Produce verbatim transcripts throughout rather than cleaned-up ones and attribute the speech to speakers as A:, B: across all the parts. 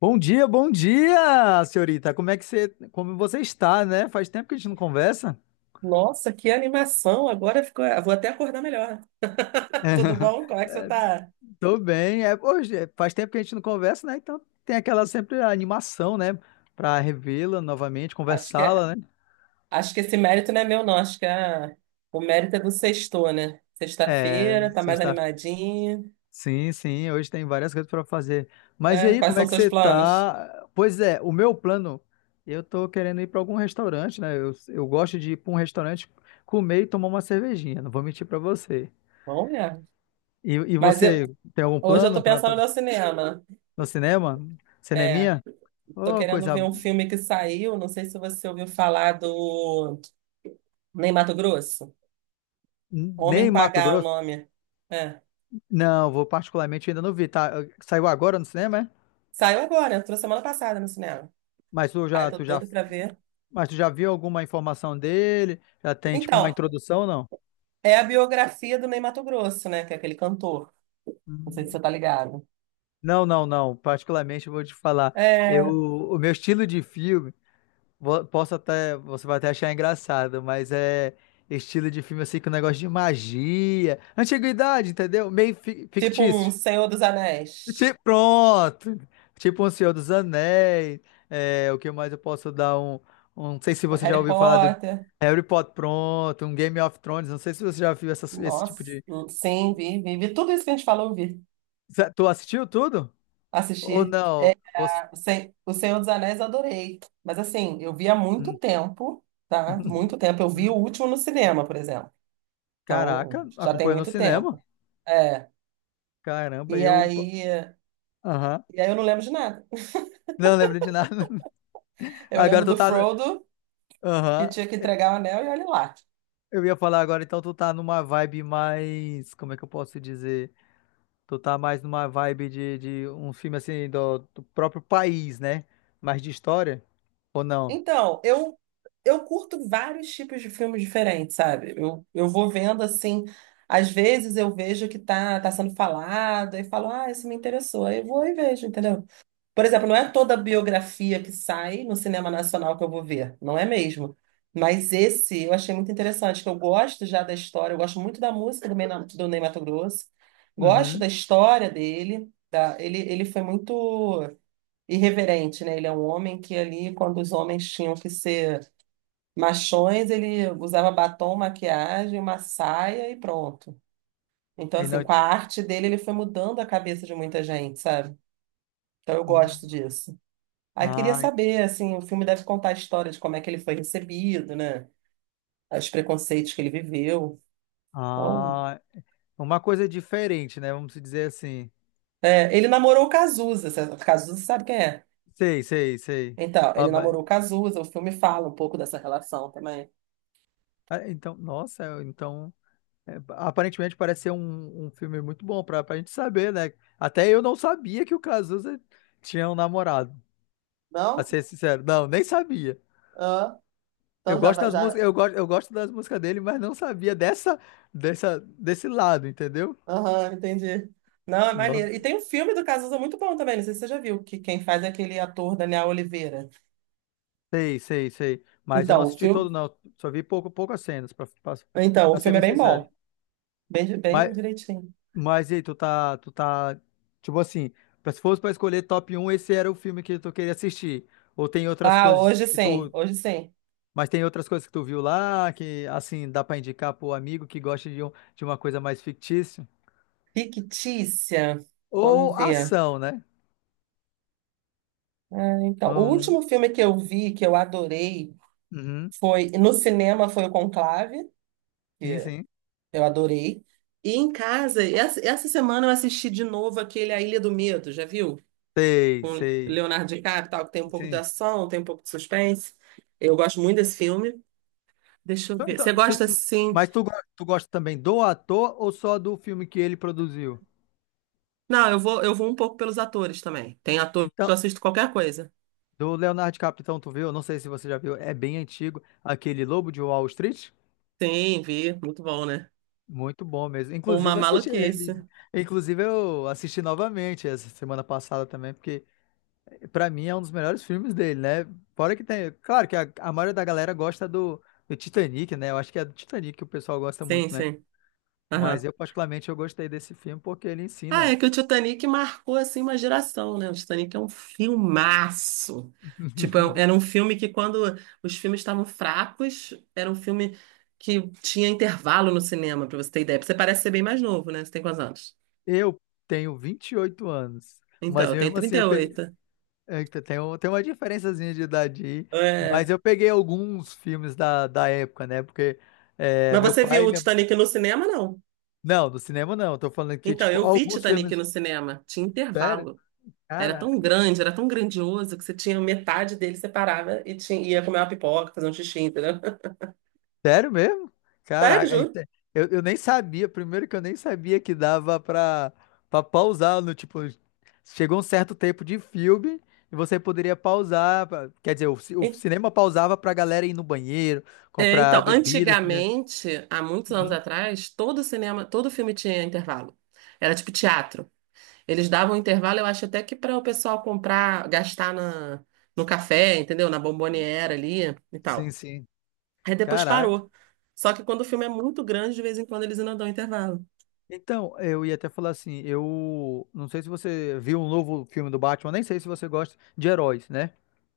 A: Bom dia, bom dia, senhorita. Como é que você, como você está, né? Faz tempo que a gente não conversa.
B: Nossa, que animação! Agora ficou. Vou até acordar melhor. Tudo bom? Como é que você
A: É,
B: tá?
A: tô bem. É, hoje, é, faz tempo que a gente não conversa, né? Então tem aquela sempre animação, né? Para revê-la novamente,
B: Acho que, é-
A: conversá-la, né?
B: acho que esse mérito não é meu, não. Acho que é- o mérito é do sexto, né?
A: É,
B: Sexta-feira, tá mais
A: sexta.
B: animadinho.
A: Sim, sim. Hoje tem várias coisas para fazer. Mas e
B: É,
A: aí,
B: quais
A: como é
B: são
A: que
B: seus
A: você
B: planos?
A: tá? Pois é, o meu plano, eu tô querendo ir para algum restaurante, né? Eu, eu gosto de ir para um restaurante comer e tomar uma cervejinha. Não vou mentir para você.
B: Bom, mesmo.
A: E, e
B: Mas eu-
A: você tem algum
B: Hoje eu
A: plano
B: tô
A: para
B: pensando no cinema.
A: no cinema?
B: É,
A: Cineminha?
B: tô
A: Oh,
B: querendo
A: coisa.
B: ver um filme que saiu. Não sei se você ouviu falar do Ney Matogrosso. Homem
A: Nem
B: com H,
A: Mato
B: é o
A: Grosso?
B: nome. É.
A: Não, vou particularmente ainda não vi. Tá, saiu agora no cinema, é?
B: Saiu agora, entrou semana passada no cinema.
A: Mas tu
B: Ai,
A: já,
B: tô
A: tu já,
B: doido pra ver.
A: mas tu já viu alguma informação dele? Já tem tipo uma
B: Então,
A: introdução ou não?
B: é a biografia do Ney Matogrosso, né? Que é aquele cantor. Não sei se
A: Hum.
B: você tá ligado.
A: Não, não, não. Particularmente eu vou te falar. Eu,
B: É
A: o meu estilo de filme, vo- posso até, você vai até achar engraçado, mas é estilo de filme assim com negócio de magia, antiguidade, entendeu? Meio fi-
B: tipo um
A: fictício.
B: Senhor dos
A: Ti-
B: Anéis,
A: Pronto. Tipo um Senhor dos Anéis. É, o que mais eu posso dar um, um- Não sei se
B: um
A: você já
B: Harry
A: ouviu falar do
B: Potter.
A: Harry Potter, pronto. Um Game of Thrones. Não sei se você já viu essas- esse
B: Nossa,
A: tipo de.
B: sim, vi, vi, vi tudo isso que a gente falou, eu vi.
A: Zé, tu assistiu tudo? Ou
B: Assisti.
A: não? Ou s-
B: O Sen- o Senhor dos Anéis eu adorei. Mas assim, eu vi há muito
A: Hum.
B: tempo, tá? Muito tempo. Eu vi o
A: Hum.
B: último no cinema, por exemplo. Então,
A: Caraca,
B: já tem
A: acompanhou no
B: muito
A: cinema?
B: tempo. É.
A: Caramba,
B: E
A: eu.
B: aí,
A: Aham.
B: e aí eu não lembro de nada.
A: Não lembro de nada.
B: Eu
A: Agora
B: lembro
A: tu
B: do
A: tá.
B: Frodo, que
A: Aham.
B: tinha que entregar o anel, e olha lá.
A: Eu ia falar agora, então tu tá numa vibe mais. Como é que eu posso dizer? Tu tá mais numa vibe de, de um filme assim do, do próprio país, né? Mais de história? Ou não?
B: Então, eu eu curto vários tipos de filmes diferentes, sabe? Eu, eu vou vendo assim, às vezes eu vejo que tá, tá sendo falado e falo, ah, isso me interessou. Aí eu vou e vejo, entendeu? Por exemplo, não é toda biografia que sai no cinema nacional que eu vou ver, não é mesmo? Mas esse eu achei muito interessante, que eu gosto já da história, eu gosto muito da música do, Ney- do Ney Matogrosso, gosto
A: Uhum.
B: da história dele, da, ele, ele foi muito irreverente, né? Ele é um homem que ali, quando os homens tinham que ser machões, ele usava batom, maquiagem, uma saia e pronto. Então,
A: E
B: assim,
A: não...
B: com a arte dele, ele foi mudando a cabeça de muita gente, sabe? Então, eu gosto disso. Aí, queria
A: Ah,
B: saber, assim, o filme deve contar a história de como é que ele foi recebido, né? Os preconceitos que ele viveu. Então,
A: ah, uma coisa diferente, né? Vamos dizer assim.
B: é, ele namorou o Cazuza. sa- Cazuza sabe quem é?
A: Sei, sei, sei.
B: Então,
A: Ah,
B: ele namorou
A: mas-
B: o Cazuza. O filme fala um pouco dessa relação também.
A: ah, então, nossa, então. É, aparentemente parece ser um, um filme muito bom pra, pra gente saber, né? Até eu não sabia que o Cazuza tinha um namorado. Pra
B: Não?
A: ser sincero, não, nem sabia.
B: Ah.
A: Eu
B: Então já,
A: gosto
B: va-
A: das
B: já
A: músicas, eu gosto, eu gosto das músicas dele, mas não sabia dessa, dessa, desse lado, entendeu?
B: Aham, entendi. Não, é maneiro.
A: Nossa,
B: E tem um filme do Cazuza muito bom também, não sei se você já viu, que quem faz é aquele ator Daniel Oliveira.
A: sei, sei, sei. Mas eu não
B: Então, o
A: assisti
B: filme,
A: todo, não. Só vi pouco, poucas cenas, pra, pra,
B: então, o
A: pra ser
B: filme é
A: bem
B: bem
A: sincero.
B: bom, bem, bem
A: Mas,
B: direitinho.
A: mas e aí, tu tá, tu tá, tipo assim, pra- se fosse pra escolher top um, esse era o filme que tu queria assistir. Ou tem outras
B: Ah,
A: coisas
B: hoje
A: que
B: sim,
A: tu,
B: hoje sim.
A: mas tem outras coisas que tu viu lá, que, assim, dá pra indicar pro amigo que gosta de, um, de uma coisa mais fictícia.
B: Fictícia,
A: Ou
B: vamos ver.
A: ação, né?
B: Ah, então, o
A: Hum,
B: último filme que eu vi, que eu adorei,
A: uhum,
B: foi, no cinema foi o Conclave,
A: sim,
B: que
A: sim.
B: eu adorei. E em casa, essa, essa semana eu assisti de novo aquele A Ilha do Medo, já viu?
A: Sei,
B: Com
A: sei.
B: Leonardo DiCaprio, tal, que tem um pouco de
A: Sim.
B: ação, tem um pouco de suspense. Eu gosto muito desse filme. Deixa eu
A: Então,
B: ver. Você
A: então, se
B: gosta
A: tu-
B: assim?
A: mas tu, go- tu gosta também do ator ou só do filme que ele produziu?
B: Não, eu vou, eu vou um pouco pelos atores também. Tem atores
A: Então,
B: que eu assisto qualquer coisa.
A: do Leonardo DiCaprio, então tu viu? Eu não sei se você já viu, é bem antigo, aquele Lobo de Wall Street.
B: Sim, vi, muito bom, né?
A: Muito bom mesmo. Inclusive,
B: Uma
A: eu assisti, é,
B: maluquice.
A: inclusive eu assisti novamente essa semana passada também, porque pra mim é um dos melhores filmes dele, né? Fora que tem, claro que a, a maioria da galera gosta do, do Titanic, né? Eu acho que é do Titanic que o pessoal gosta
B: Sim,
A: muito, né?
B: sim.
A: Mas
B: Aham.
A: eu particularmente eu gostei desse filme porque ele
B: Ah,
A: ensina.
B: é que o Titanic marcou assim uma geração, né? O Titanic é um filmaço. Tipo, é- um- era um filme que quando os filmes estavam fracos, era um filme que tinha intervalo no cinema, pra você ter ideia. Você parece ser bem mais novo, né? Você tem quantos anos?
A: Eu tenho vinte e oito anos,
B: Então,
A: mas
B: eu tenho
A: mesmo assim
B: trinta e
A: eu pe...
B: oito.
A: Eita, tem um- tem uma diferençazinha de idade aí,
B: É...
A: mas eu peguei alguns filmes da, da época, né? Porque é,
B: Mas
A: meu
B: você viu
A: pai e
B: o
A: minha...
B: Titanic no cinema, não?
A: Não, no cinema não, eu tô falando que,
B: Então,
A: tipo,
B: eu vi
A: alguns
B: Titanic
A: filmes...
B: no cinema. Tinha
A: Sério?
B: intervalo. Era tão grande, era tão grandioso que você tinha metade dele, você parava e tinha, ia comer uma pipoca, fazer um xixi, entendeu?
A: Sério mesmo?
B: Sério,
A: Caraca, é
B: juro.
A: inte- eu, eu nem sabia. Primeiro que eu nem sabia que dava pra, pra pausar no tipo. Chegou um certo tempo de filme e você poderia pausar. pra- Quer dizer, o, ci- o cinema pausava pra galera ir no banheiro,
B: É,
A: comprar
B: então,
A: bebida, refrigerante.
B: antigamente, há muitos anos
A: Uhum.
B: atrás, todo cinema, todo filme tinha intervalo. Era tipo teatro. Eles davam um intervalo, eu acho até que para o pessoal comprar, gastar na, no café, entendeu? Na bomboniera ali e
A: Sim,
B: tal.
A: sim.
B: Aí depois
A: Caraca.
B: parou. Só que quando o filme é muito grande, de vez em quando eles ainda dão intervalo.
A: Então, eu ia até falar assim, eu não sei se você viu um novo filme do Batman, nem sei se você gosta de heróis, né?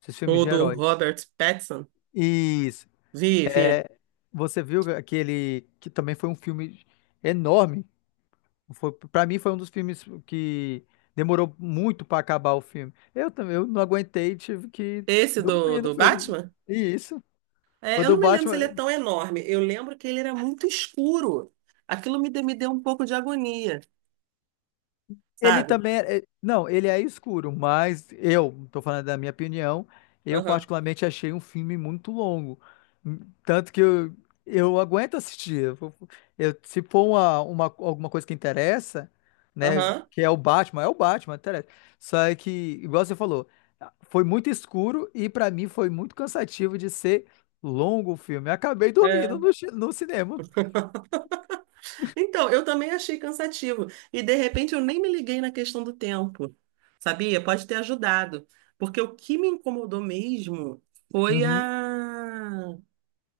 A: Esses filmes
B: O
A: de
B: do
A: heróis.
B: Robert Pattinson,
A: Isso.
B: vi, vi.
A: É, você viu aquele que também foi um filme enorme. Foi, para mim foi um dos filmes que demorou muito para acabar o filme. Eu também, eu não aguentei, tive que
B: Esse do,
A: dormir no
B: do
A: filme.
B: Batman?
A: E isso. O
B: É, eu
A: do
B: não me lembro se ele é
A: Batman,
B: tão enorme. Eu lembro que ele era muito escuro. Aquilo me, de- me deu um pouco de agonia,
A: ele
B: sabe?
A: também é, é- não, ele é escuro, mas eu, tô falando da minha opinião, eu
B: Aham,
A: particularmente achei um filme muito longo. Hum. Tanto que eu, eu, aguento assistir. Eu, vou- eu- se for uma, uma, alguma coisa que interessa, né,
B: aham,
A: que é o Batman, é o Batman, interessa. Só é que, igual você falou, foi muito escuro e pra mim foi muito cansativo de ser longo o filme. Eu acabei dormindo
B: é.
A: no, chi- no cinema.
B: Então, eu também achei cansativo. E de repente eu nem me liguei na questão do tempo, sabia? Pode ter ajudado. Porque o que me incomodou mesmo foi
A: Uhum.
B: a...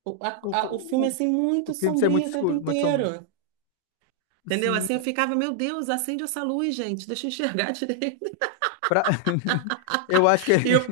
B: O, a-
A: O, f-
B: a- o filme
A: o,
B: assim
A: o
B: muito
A: filme ser muito
B: sombrio o tempo
A: escuro, muito sombrio.
B: inteiro. Entendeu?
A: Sim,
B: Assim eu ficava, meu Deus, acende essa luz, gente, deixa eu enxergar direito.
A: pra- Eu acho
B: E
A: que.
B: eu,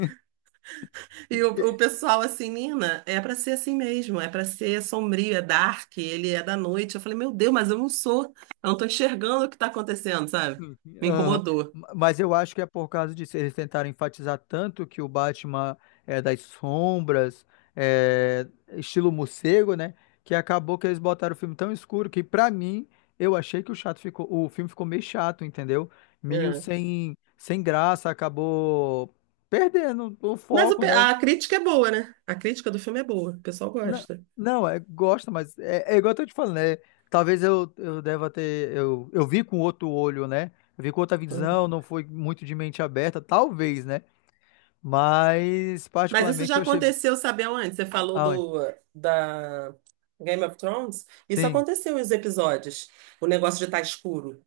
B: e o, o pessoal assim, Nina, é pra ser assim mesmo, é pra ser sombrio, é dark, ele é da noite. Eu falei, meu Deus, mas eu não sou, eu não tô enxergando o que tá acontecendo, sabe? Me
A: Aham.
B: incomodou.
A: Mas eu acho que é por causa disso. Eles tentaram enfatizar tanto que o Batman é das sombras, é estilo morcego, né? Que acabou que eles botaram o filme tão escuro que, pra mim, eu achei que o chato ficou, o filme ficou meio chato, entendeu? Meio
B: É.
A: sem, sem graça, acabou perdendo o
B: Mas o
A: foco,
B: pe-
A: né?
B: a crítica é boa, né? A crítica do filme é boa, o pessoal
A: Não,
B: gosta.
A: não, é, gosta, mas é, é igual eu tô te falando, né? Talvez eu, eu deva ter. Eu, eu vi com outro olho, né? Eu vi com outra
B: Uhum.
A: visão, não foi muito de mente aberta, talvez, né? Mas,
B: Mas isso
A: particularmente,
B: já
A: eu achei.
B: aconteceu, sabe aonde? Você falou
A: Aonde?
B: do da Game of Thrones? Isso
A: Sim,
B: aconteceu em os episódios, o negócio de estar escuro.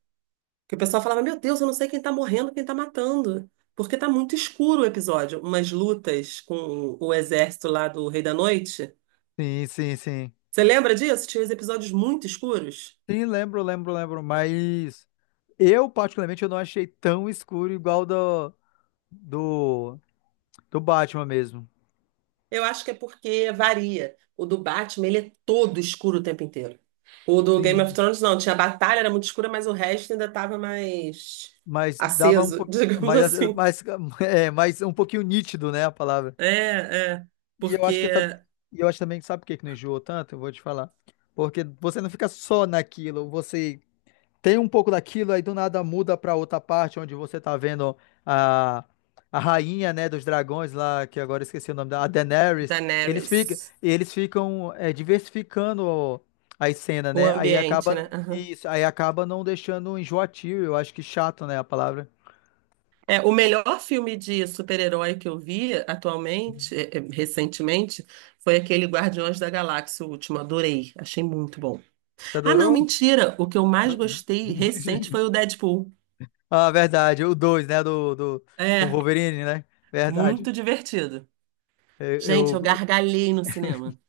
B: Que o pessoal falava, meu Deus, eu não sei quem tá morrendo, quem tá matando. Porque tá muito escuro o episódio. Umas lutas com o exército lá do Rei da Noite.
A: sim, sim, sim.
B: Você lembra disso? Tinha uns episódios muito escuros.
A: Sim, lembro, lembro, lembro. Mas eu, particularmente, eu não achei tão escuro igual do, do, do Batman mesmo.
B: Eu acho que é porque varia. O do Batman, ele é todo escuro o tempo inteiro. O do Game of
A: Sim,
B: Thrones, não. Tinha a batalha, era muito escura, mas o resto ainda tava mais
A: mas dava um
B: aceso,
A: pouco.
B: digamos
A: Mas,
B: assim.
A: mas, é, mas um pouquinho nítido, né? A palavra.
B: É, é.
A: E eu acho que
B: Porque
A: tam- e eu acho também que sabe por que que não enjoou tanto? Eu vou te falar. Porque você não fica só naquilo, você tem um pouco daquilo, aí do nada muda pra outra parte onde você tá vendo a, a rainha, né, dos dragões lá, que agora eu esqueci o nome da, a Daenerys. Eles
B: Daenerys.
A: ficam, eles ficam é, diversificando as cenas,
B: O
A: né? Aí
B: ambiente,
A: acaba
B: né?
A: isso, aí acaba não deixando enjoativo, eu acho que chato, né, a palavra.
B: É, o melhor filme de super-herói que eu vi atualmente, é, é, recentemente, foi aquele Guardiões da Galáxia, o último. Adorei. Achei muito bom.
A: Você
B: Ah, não,
A: adorou?
B: mentira. O que eu mais gostei recente foi o Deadpool.
A: Ah, verdade. O dois, né? Do, do, com o
B: É,
A: Wolverine, né? Verdade.
B: muito divertido.
A: Eu,
B: Gente, eu
A: eu,
B: gargalhei no cinema.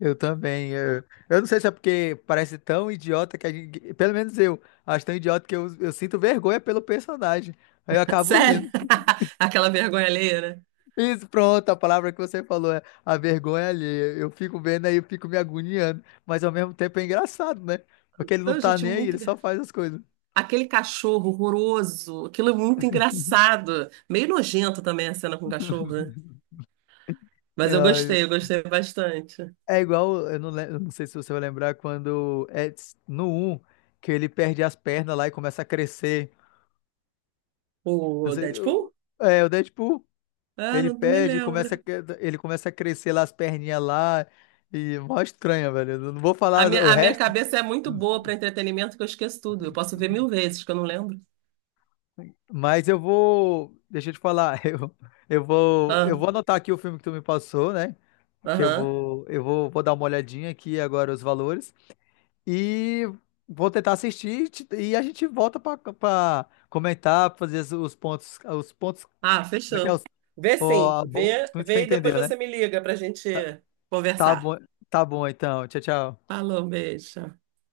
A: eu também. Eu, eu não sei se é porque parece tão idiota que a gente, pelo menos eu, acho tão idiota que eu, eu sinto vergonha pelo personagem. Aí eu acabo
B: Sério?
A: rindo.
B: Aquela vergonha alheia, né?
A: Isso, pronto, a palavra que você falou é a vergonha alheia. Eu fico vendo aí, eu fico me agoniando. Mas ao mesmo tempo é engraçado, né? Porque ele não
B: Então,
A: tá
B: gente,
A: nem aí,
B: muito.
A: ele só
B: engra-
A: faz as coisas.
B: Aquele cachorro horroroso, aquilo é muito engraçado. Meio nojento também a cena com o cachorro, né? Mas eu
A: Ai,
B: gostei, eu gostei bastante.
A: é igual, eu não, lem- eu não sei se você vai lembrar quando é s- no um que ele perde as pernas lá e começa a crescer. Não
B: O
A: sei,
B: Deadpool?
A: eu- é, o Deadpool,
B: Ah,
A: ele
B: não, não me
A: perde, começa a,
B: lembro.
A: cre- ele começa a crescer lá as perninhas lá e mó estranha, velho. Eu não vou
B: A
A: falar
B: minha,
A: o
B: a minha
A: resto,
B: cabeça é muito boa para entretenimento que eu esqueço tudo. Eu posso ver mil vezes que eu não lembro.
A: mas eu vou, deixa eu te falar, eu, eu vou, eu
B: Ah,
A: vou anotar aqui o filme que tu me passou, né? Que eu
B: aham.
A: vou, eu vou, vou dar uma olhadinha aqui agora os valores. E vou tentar assistir e te- e a gente volta para comentar, fazer os os pontos, os pontos,
B: Ah,
A: como é que é?
B: fechou.
A: Os,
B: Vê sim.
A: ó, a bo-
B: Vê,
A: tu
B: vê e depois
A: entendeu, né?
B: você me liga pra gente
A: Tá
B: conversar.
A: bom, tá bom então. Tchau, tchau.
B: Falou, beijo.